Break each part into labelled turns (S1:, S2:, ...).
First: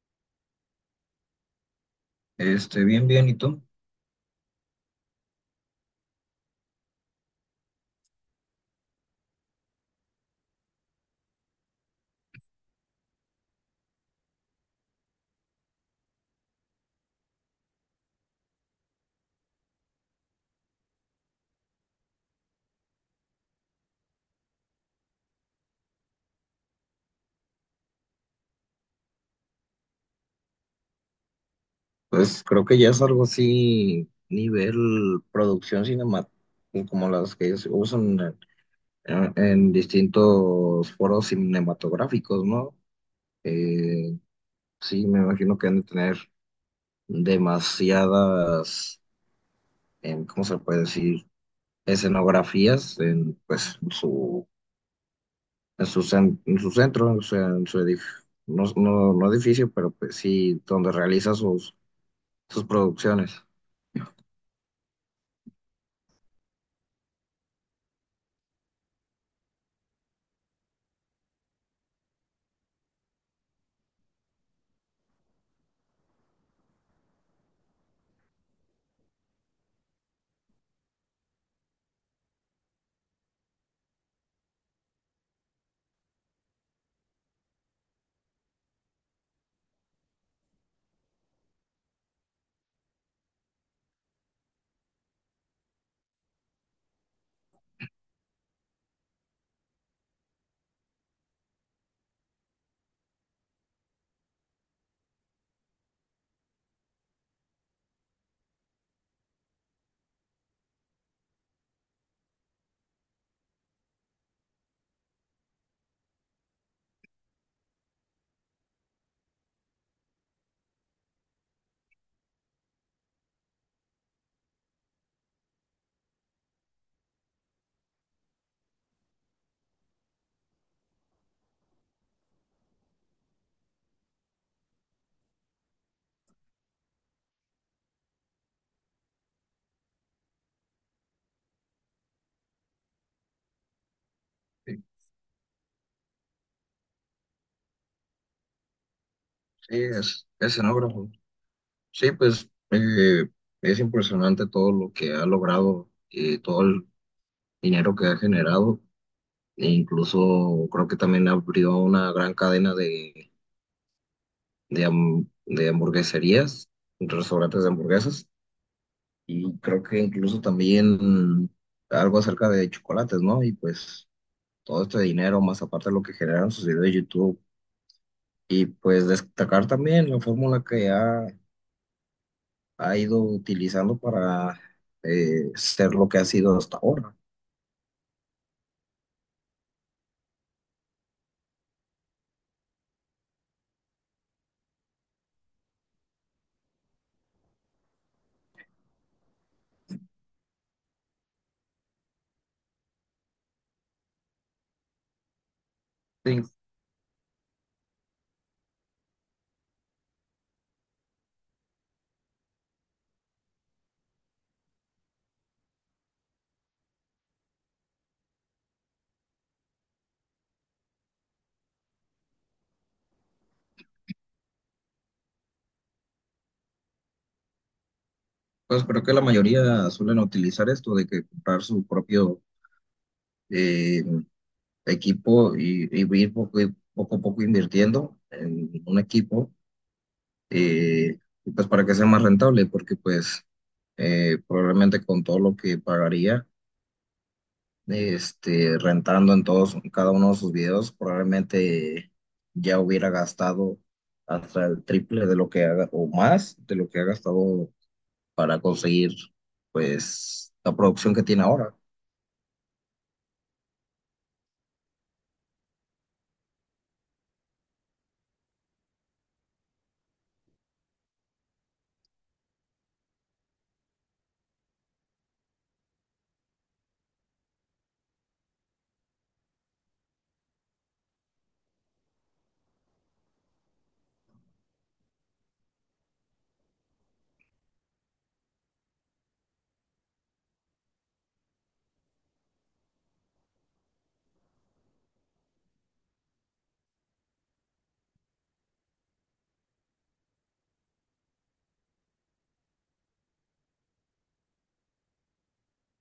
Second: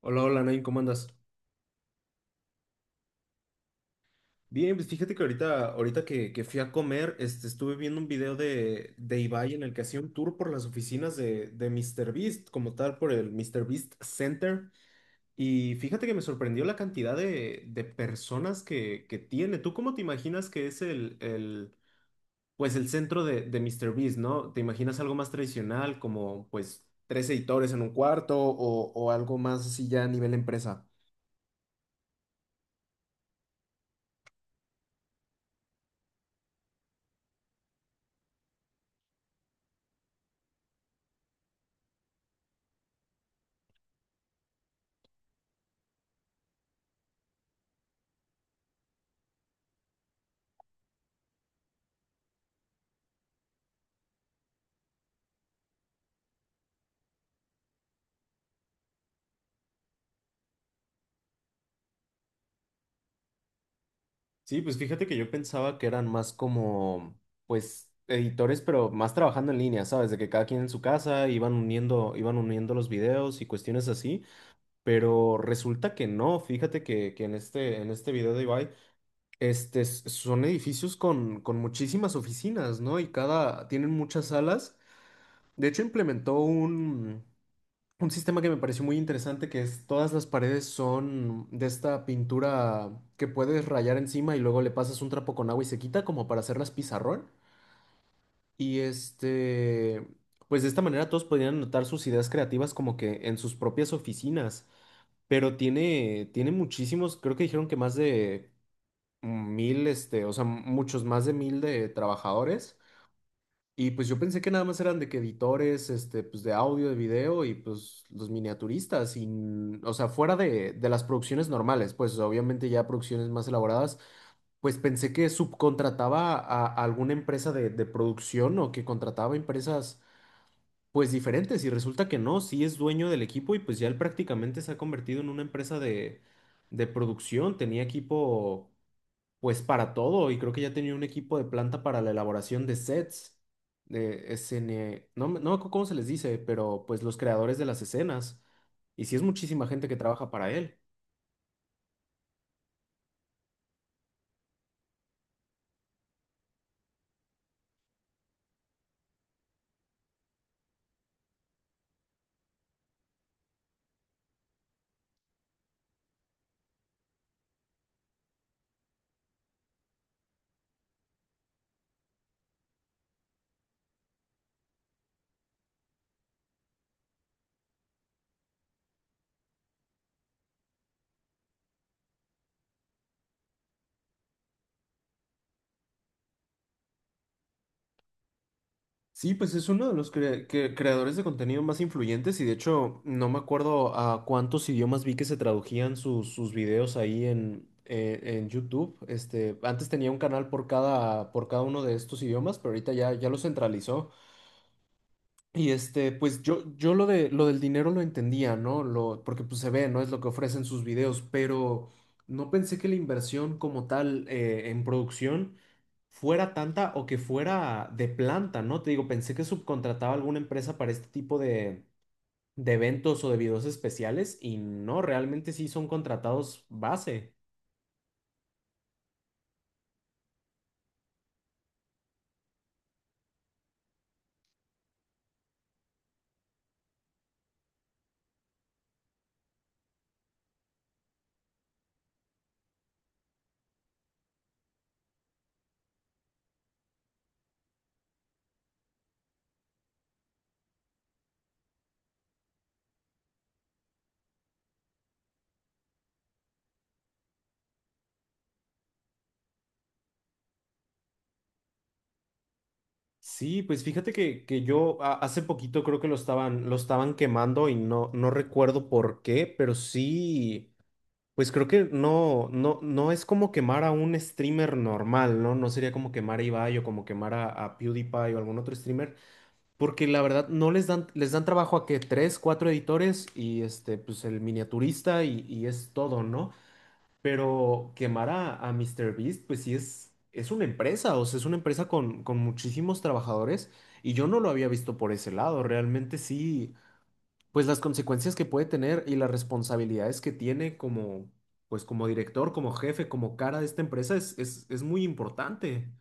S1: Hola, hola, Nain, ¿cómo andas?
S2: Bien, bien, ¿y tú?
S1: Bien, pues fíjate que ahorita que fui a comer, estuve viendo un video de Ibai en el que hacía un tour por las oficinas de Míster Beast como tal, por el Míster Beast Center. Y fíjate que me sorprendió la cantidad de personas que tiene. ¿Tú cómo te imaginas que es el centro de Míster Beast, ¿no? ¿Te imaginas algo más tradicional, como pues tres editores en un cuarto o algo más así ya a nivel empresa?
S2: Pues creo que ya es algo así, nivel producción cinematográfica, como las que ellos usan en distintos foros cinematográficos, ¿no? Eh, sí, me imagino que han de tener demasiadas, ¿cómo se puede decir? Escenografías en, pues, en su, en su, en su centro, o sea, en su edificio, no, no, no edificio, pero pues sí, donde realiza sus, sus producciones.
S1: Sí, pues fíjate que yo pensaba que eran más como, pues, editores, pero más trabajando en línea, ¿sabes? De que cada quien en su casa iban uniendo los videos y cuestiones así, pero resulta que no, fíjate que en este video de Ibai, son edificios con muchísimas oficinas, ¿no? Y tienen muchas salas. De hecho, implementó un sistema que me pareció muy interesante que es todas las paredes son de esta pintura que puedes rayar encima y luego le pasas un trapo con agua y se quita como para hacerlas pizarrón. Y este, pues de esta manera todos podrían anotar sus ideas creativas como que en sus propias oficinas. Pero tiene muchísimos, creo que dijeron que más de 1.000, o sea, muchos más de 1.000 de trabajadores. Y pues yo pensé que nada más eran de que editores, pues de audio, de video y pues los miniaturistas, y o sea, fuera de las producciones normales, pues obviamente ya producciones más elaboradas, pues pensé que subcontrataba a alguna empresa de producción o que contrataba empresas pues diferentes y resulta que no, sí es dueño del equipo y pues ya él prácticamente se ha convertido en una empresa de producción, tenía equipo pues para todo, y creo que ya tenía un equipo de planta para la elaboración de sets, no, no me acuerdo cómo se les dice, pero pues los creadores de las escenas, y sí es muchísima
S2: Sí,
S1: gente que
S2: es
S1: trabaja para él.
S2: escenógrafo. Sí, pues, es impresionante todo lo que ha logrado y todo el dinero que ha generado. E incluso creo que también abrió una gran cadena de, de hamburgueserías, restaurantes de hamburguesas. Y creo que incluso también algo acerca de chocolates, ¿no? Y pues todo este dinero, más aparte de lo que generaron sus videos de YouTube. Y pues destacar también la fórmula que ha ido utilizando para ser lo que ha sido hasta ahora.
S1: Sí, pues es uno de los creadores de contenido más influyentes y de hecho no me acuerdo a cuántos idiomas vi que se tradujían sus videos ahí en YouTube. Antes tenía un canal por cada uno de estos idiomas, pero ahorita ya lo centralizó. Y pues
S2: Sí,
S1: yo lo de lo del dinero lo entendía, ¿no? Porque pues se ve, ¿no? Es lo que ofrecen sus videos, pero no pensé que la inversión como tal en producción fuera tanta o que fuera de planta, ¿no? Te digo, pensé que subcontrataba a alguna empresa para este tipo de eventos o de videos especiales y no, realmente sí son contratados base.
S2: pues creo que la mayoría suelen utilizar esto de que comprar su propio eh, equipo y ir poco, poco a poco invirtiendo en un equipo, eh, y pues para que sea más rentable, porque pues, probablemente con todo lo que pagaría este, rentando en todos, cada uno de sus videos, probablemente ya hubiera gastado hasta el triple de lo que haga, o más de lo que ha gastado para conseguir, pues, la producción que tiene ahora.
S1: Sí, pues fíjate que yo hace poquito creo que lo estaban quemando y no, no recuerdo por qué, pero sí. Pues creo que no, no, no es como quemar a un streamer normal, ¿no? No sería como quemar a Ibai o como quemar a PewDiePie o algún otro streamer, porque la verdad no les dan trabajo a que tres, cuatro editores y pues el miniaturista y es todo, ¿no? Pero quemar a MrBeast, pues sí es una empresa, o sea, es una empresa con muchísimos trabajadores y yo no lo había visto por ese lado, realmente sí pues las consecuencias que puede tener y las responsabilidades que tiene como, pues como director, como jefe, como cara de esta empresa es muy importante.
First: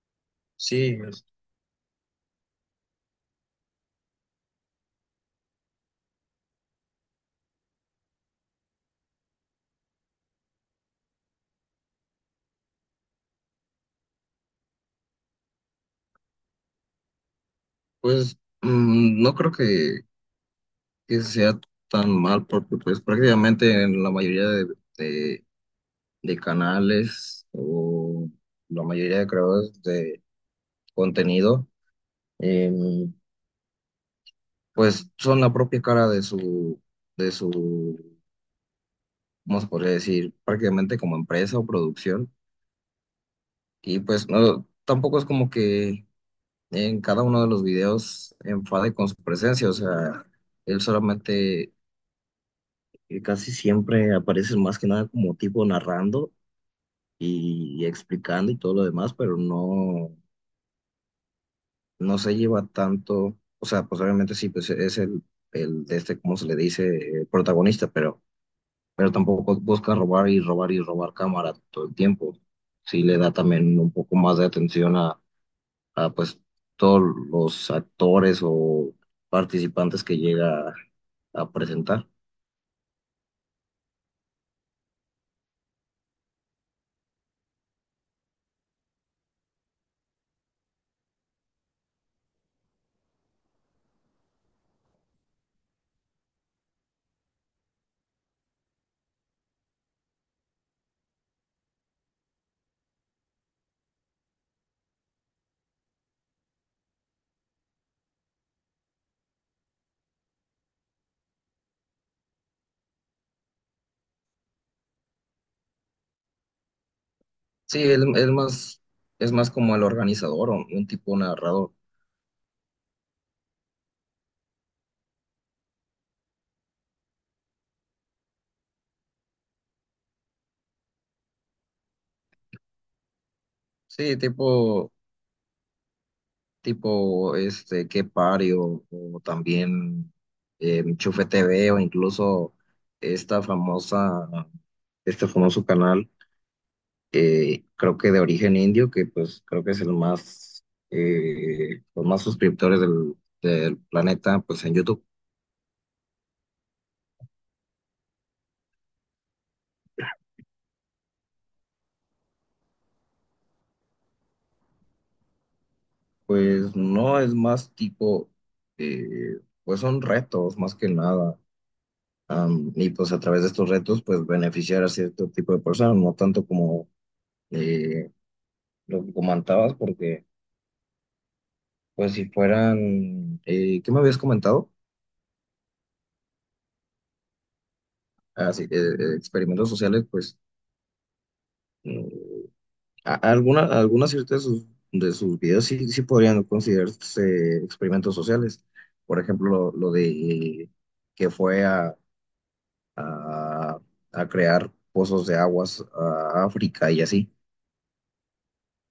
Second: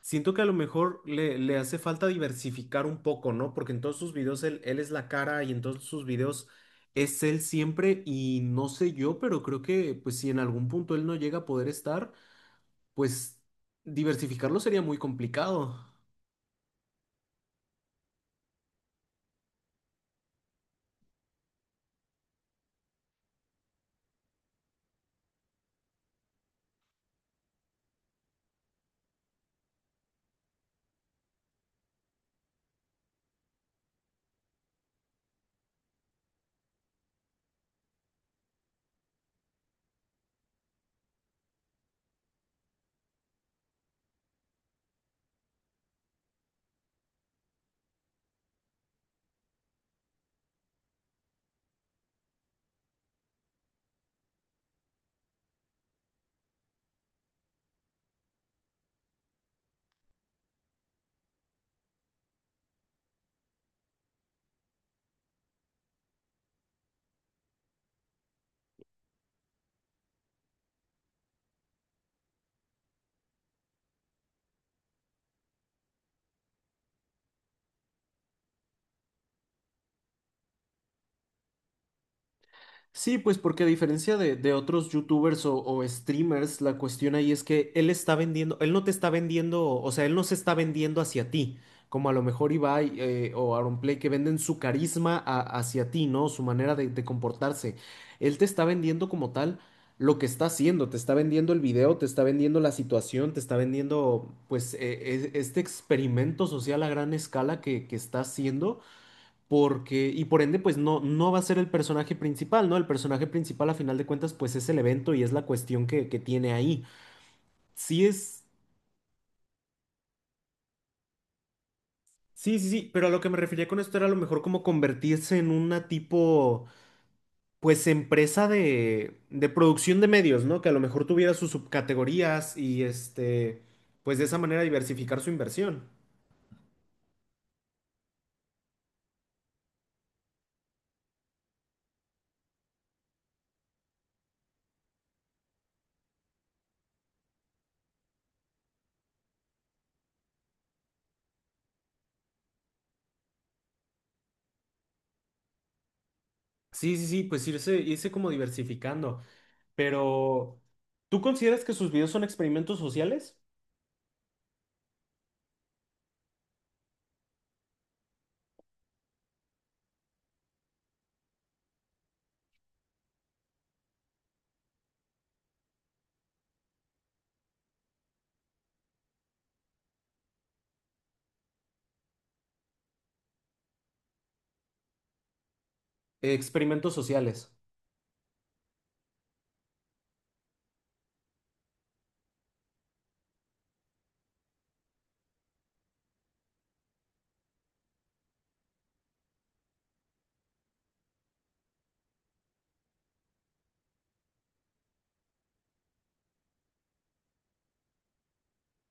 S1: Siento que a lo
S2: Sí,
S1: mejor le hace falta diversificar un poco, ¿no? Porque en todos sus videos él es la cara y en todos sus videos es él siempre y no sé yo, pero creo que pues si en algún punto él no llega a poder estar, pues diversificarlo sería muy complicado.
S2: pues no creo que sea tan mal porque pues prácticamente en la mayoría de, de- de canales o la mayoría de creadores de contenido pues son la propia cara de su, ¿cómo se podría decir? Prácticamente como empresa o producción. Y pues no, tampoco es como que en cada uno de los videos enfade con su presencia, o sea, él solamente casi siempre aparece más que nada como tipo narrando y explicando y todo lo demás, pero no, no se lleva tanto, o sea, pues obviamente sí, pues es el de este, ¿cómo se le dice? Protagonista, pero tampoco busca robar y robar y robar cámara todo el tiempo. Sí le da también un poco más de atención a, pues todos los actores o participantes que llega a presentar.
S1: Sí, pues porque a diferencia de otros youtubers o streamers, la cuestión ahí es que él está vendiendo, él no te está vendiendo, o sea, él no se está vendiendo hacia ti, como a lo mejor Ibai o Aaron Play que venden su carisma hacia ti, ¿no? Su manera de comportarse. Él te está vendiendo como tal lo que está haciendo, te está vendiendo el video, te está vendiendo la situación, te está vendiendo pues este experimento social a gran escala que está haciendo porque, y por ende, pues no, no va a ser el personaje principal, ¿no? El personaje principal, a final de cuentas, pues es el evento y es la cuestión que tiene ahí.
S2: Sí, él,
S1: Sí
S2: él
S1: es,
S2: más, es más como el organizador o un tipo narrador.
S1: sí, sí, sí, pero a lo que me refería con esto era a lo mejor como convertirse en una tipo, pues empresa de producción de medios, ¿no? Que a lo mejor tuviera sus subcategorías y
S2: Sí,
S1: pues de esa manera
S2: tipo,
S1: diversificar su inversión.
S2: tipo este, Qué Party o, o también Chufe TV o incluso esta famosa, este famoso canal creo que de origen indio, que pues creo que es el más, los más suscriptores del, del planeta, pues en YouTube,
S1: Sí, sí, sí, pues irse, irse como diversificando. Pero, ¿tú consideras que sus videos son experimentos sociales?
S2: pues no es más tipo, pues son retos más que nada. Y pues a través de estos retos, pues beneficiar a cierto tipo de personas, no tanto como eh, lo que comentabas, porque pues si fueran, ¿qué me habías comentado?
S1: Experimentos sociales.
S2: Ah, sí, experimentos sociales, pues... Alguna, algunas ciertas de sus videos sí, sí podrían considerarse experimentos sociales. Por ejemplo, lo de que fue a, a crear pozos de aguas a África y así.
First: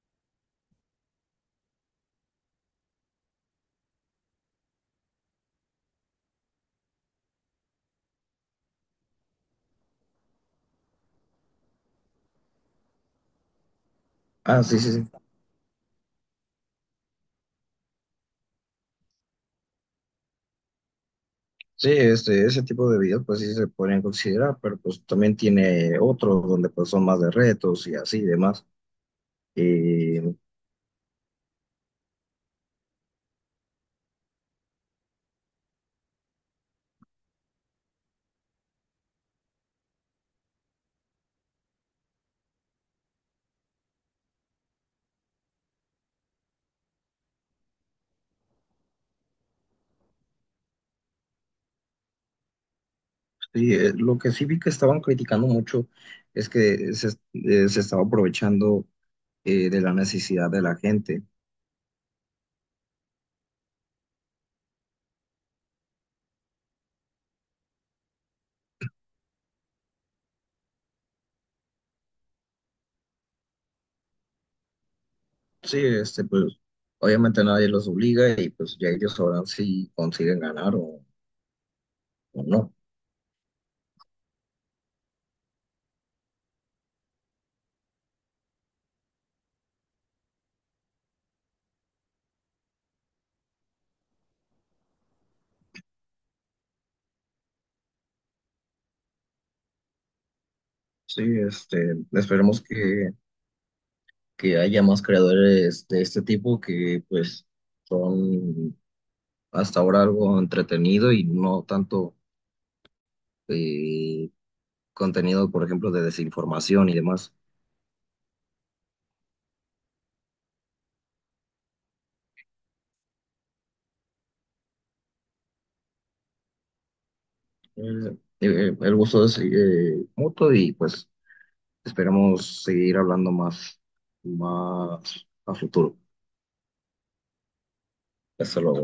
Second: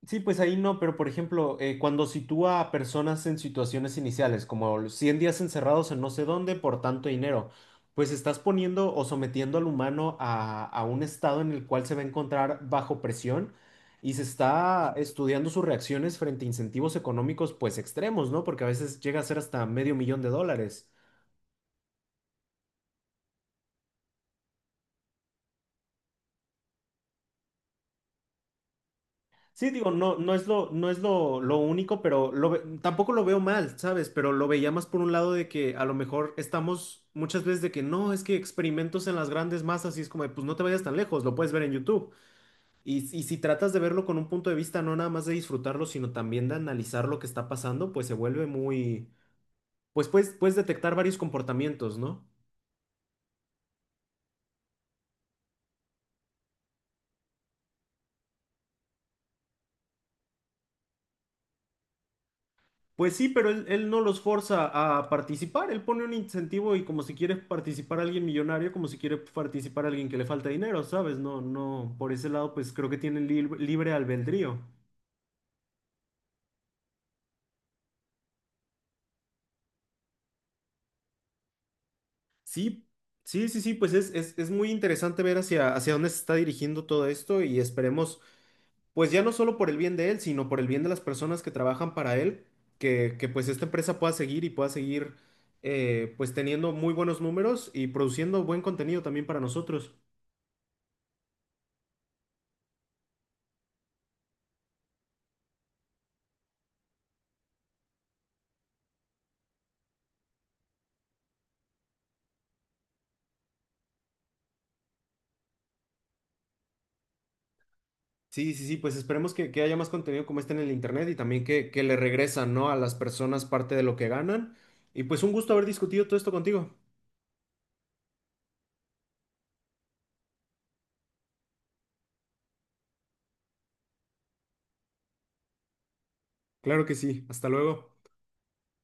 S1: Sí, pues ahí no, pero por ejemplo, cuando sitúa a personas en situaciones iniciales, como 100 días encerrados en no sé dónde por tanto dinero, pues estás poniendo o sometiendo al humano a un estado en el cual se va a encontrar bajo presión y se
S2: Ah, sí,
S1: está
S2: sí, sí.
S1: estudiando sus reacciones frente a incentivos económicos pues extremos, ¿no? Porque a veces llega a ser hasta medio millón de dólares.
S2: Sí, este, ese tipo de videos pues sí se podrían considerar, pero pues también tiene otros donde pues son más de retos y así y demás.
S1: Sí, digo, no, lo único, pero tampoco lo veo mal, ¿sabes? Pero lo veía más por un lado de que a lo mejor estamos muchas veces de que no, es que experimentos en las grandes masas y es como, pues no te vayas tan lejos, lo puedes ver en YouTube. Y si tratas de verlo con un punto de vista, no nada más de disfrutarlo, sino también de analizar lo que está pasando, pues se vuelve muy, pues puedes detectar varios comportamientos, ¿no?
S2: Sí, lo que sí vi que estaban criticando mucho es que se, se estaba aprovechando de la necesidad de la gente.
S1: Pues sí, pero él no los forza a participar, él pone un incentivo y como si quiere participar alguien millonario, como si quiere participar alguien que le falta dinero, ¿sabes? No, no, por ese lado pues creo que tienen libre albedrío.
S2: Sí, este, pues obviamente nadie los obliga y pues ya ellos sabrán si consiguen ganar o no.
S1: Sí, sí, sí, sí, pues es muy interesante ver hacia dónde se está dirigiendo todo esto y esperemos, pues ya no solo por el bien de él, sino por el bien de las personas que trabajan para él, que pues esta empresa pueda seguir y pueda seguir pues teniendo muy buenos números y produciendo buen contenido también para nosotros.
S2: Sí, este, esperemos que haya más creadores de este tipo que pues son hasta ahora algo entretenido y no tanto eh, contenido, por ejemplo, de desinformación y demás.
S1: Sí, sí, sí, pues esperemos que haya más contenido como este en el internet y también que le regresan, ¿no? A las personas parte de lo que ganan. Y pues un gusto haber discutido todo esto contigo.
S2: El, eh, el gusto es mutuo y pues esperamos seguir hablando más, más a futuro.
S1: Claro que sí, hasta luego.
S2: Hasta luego.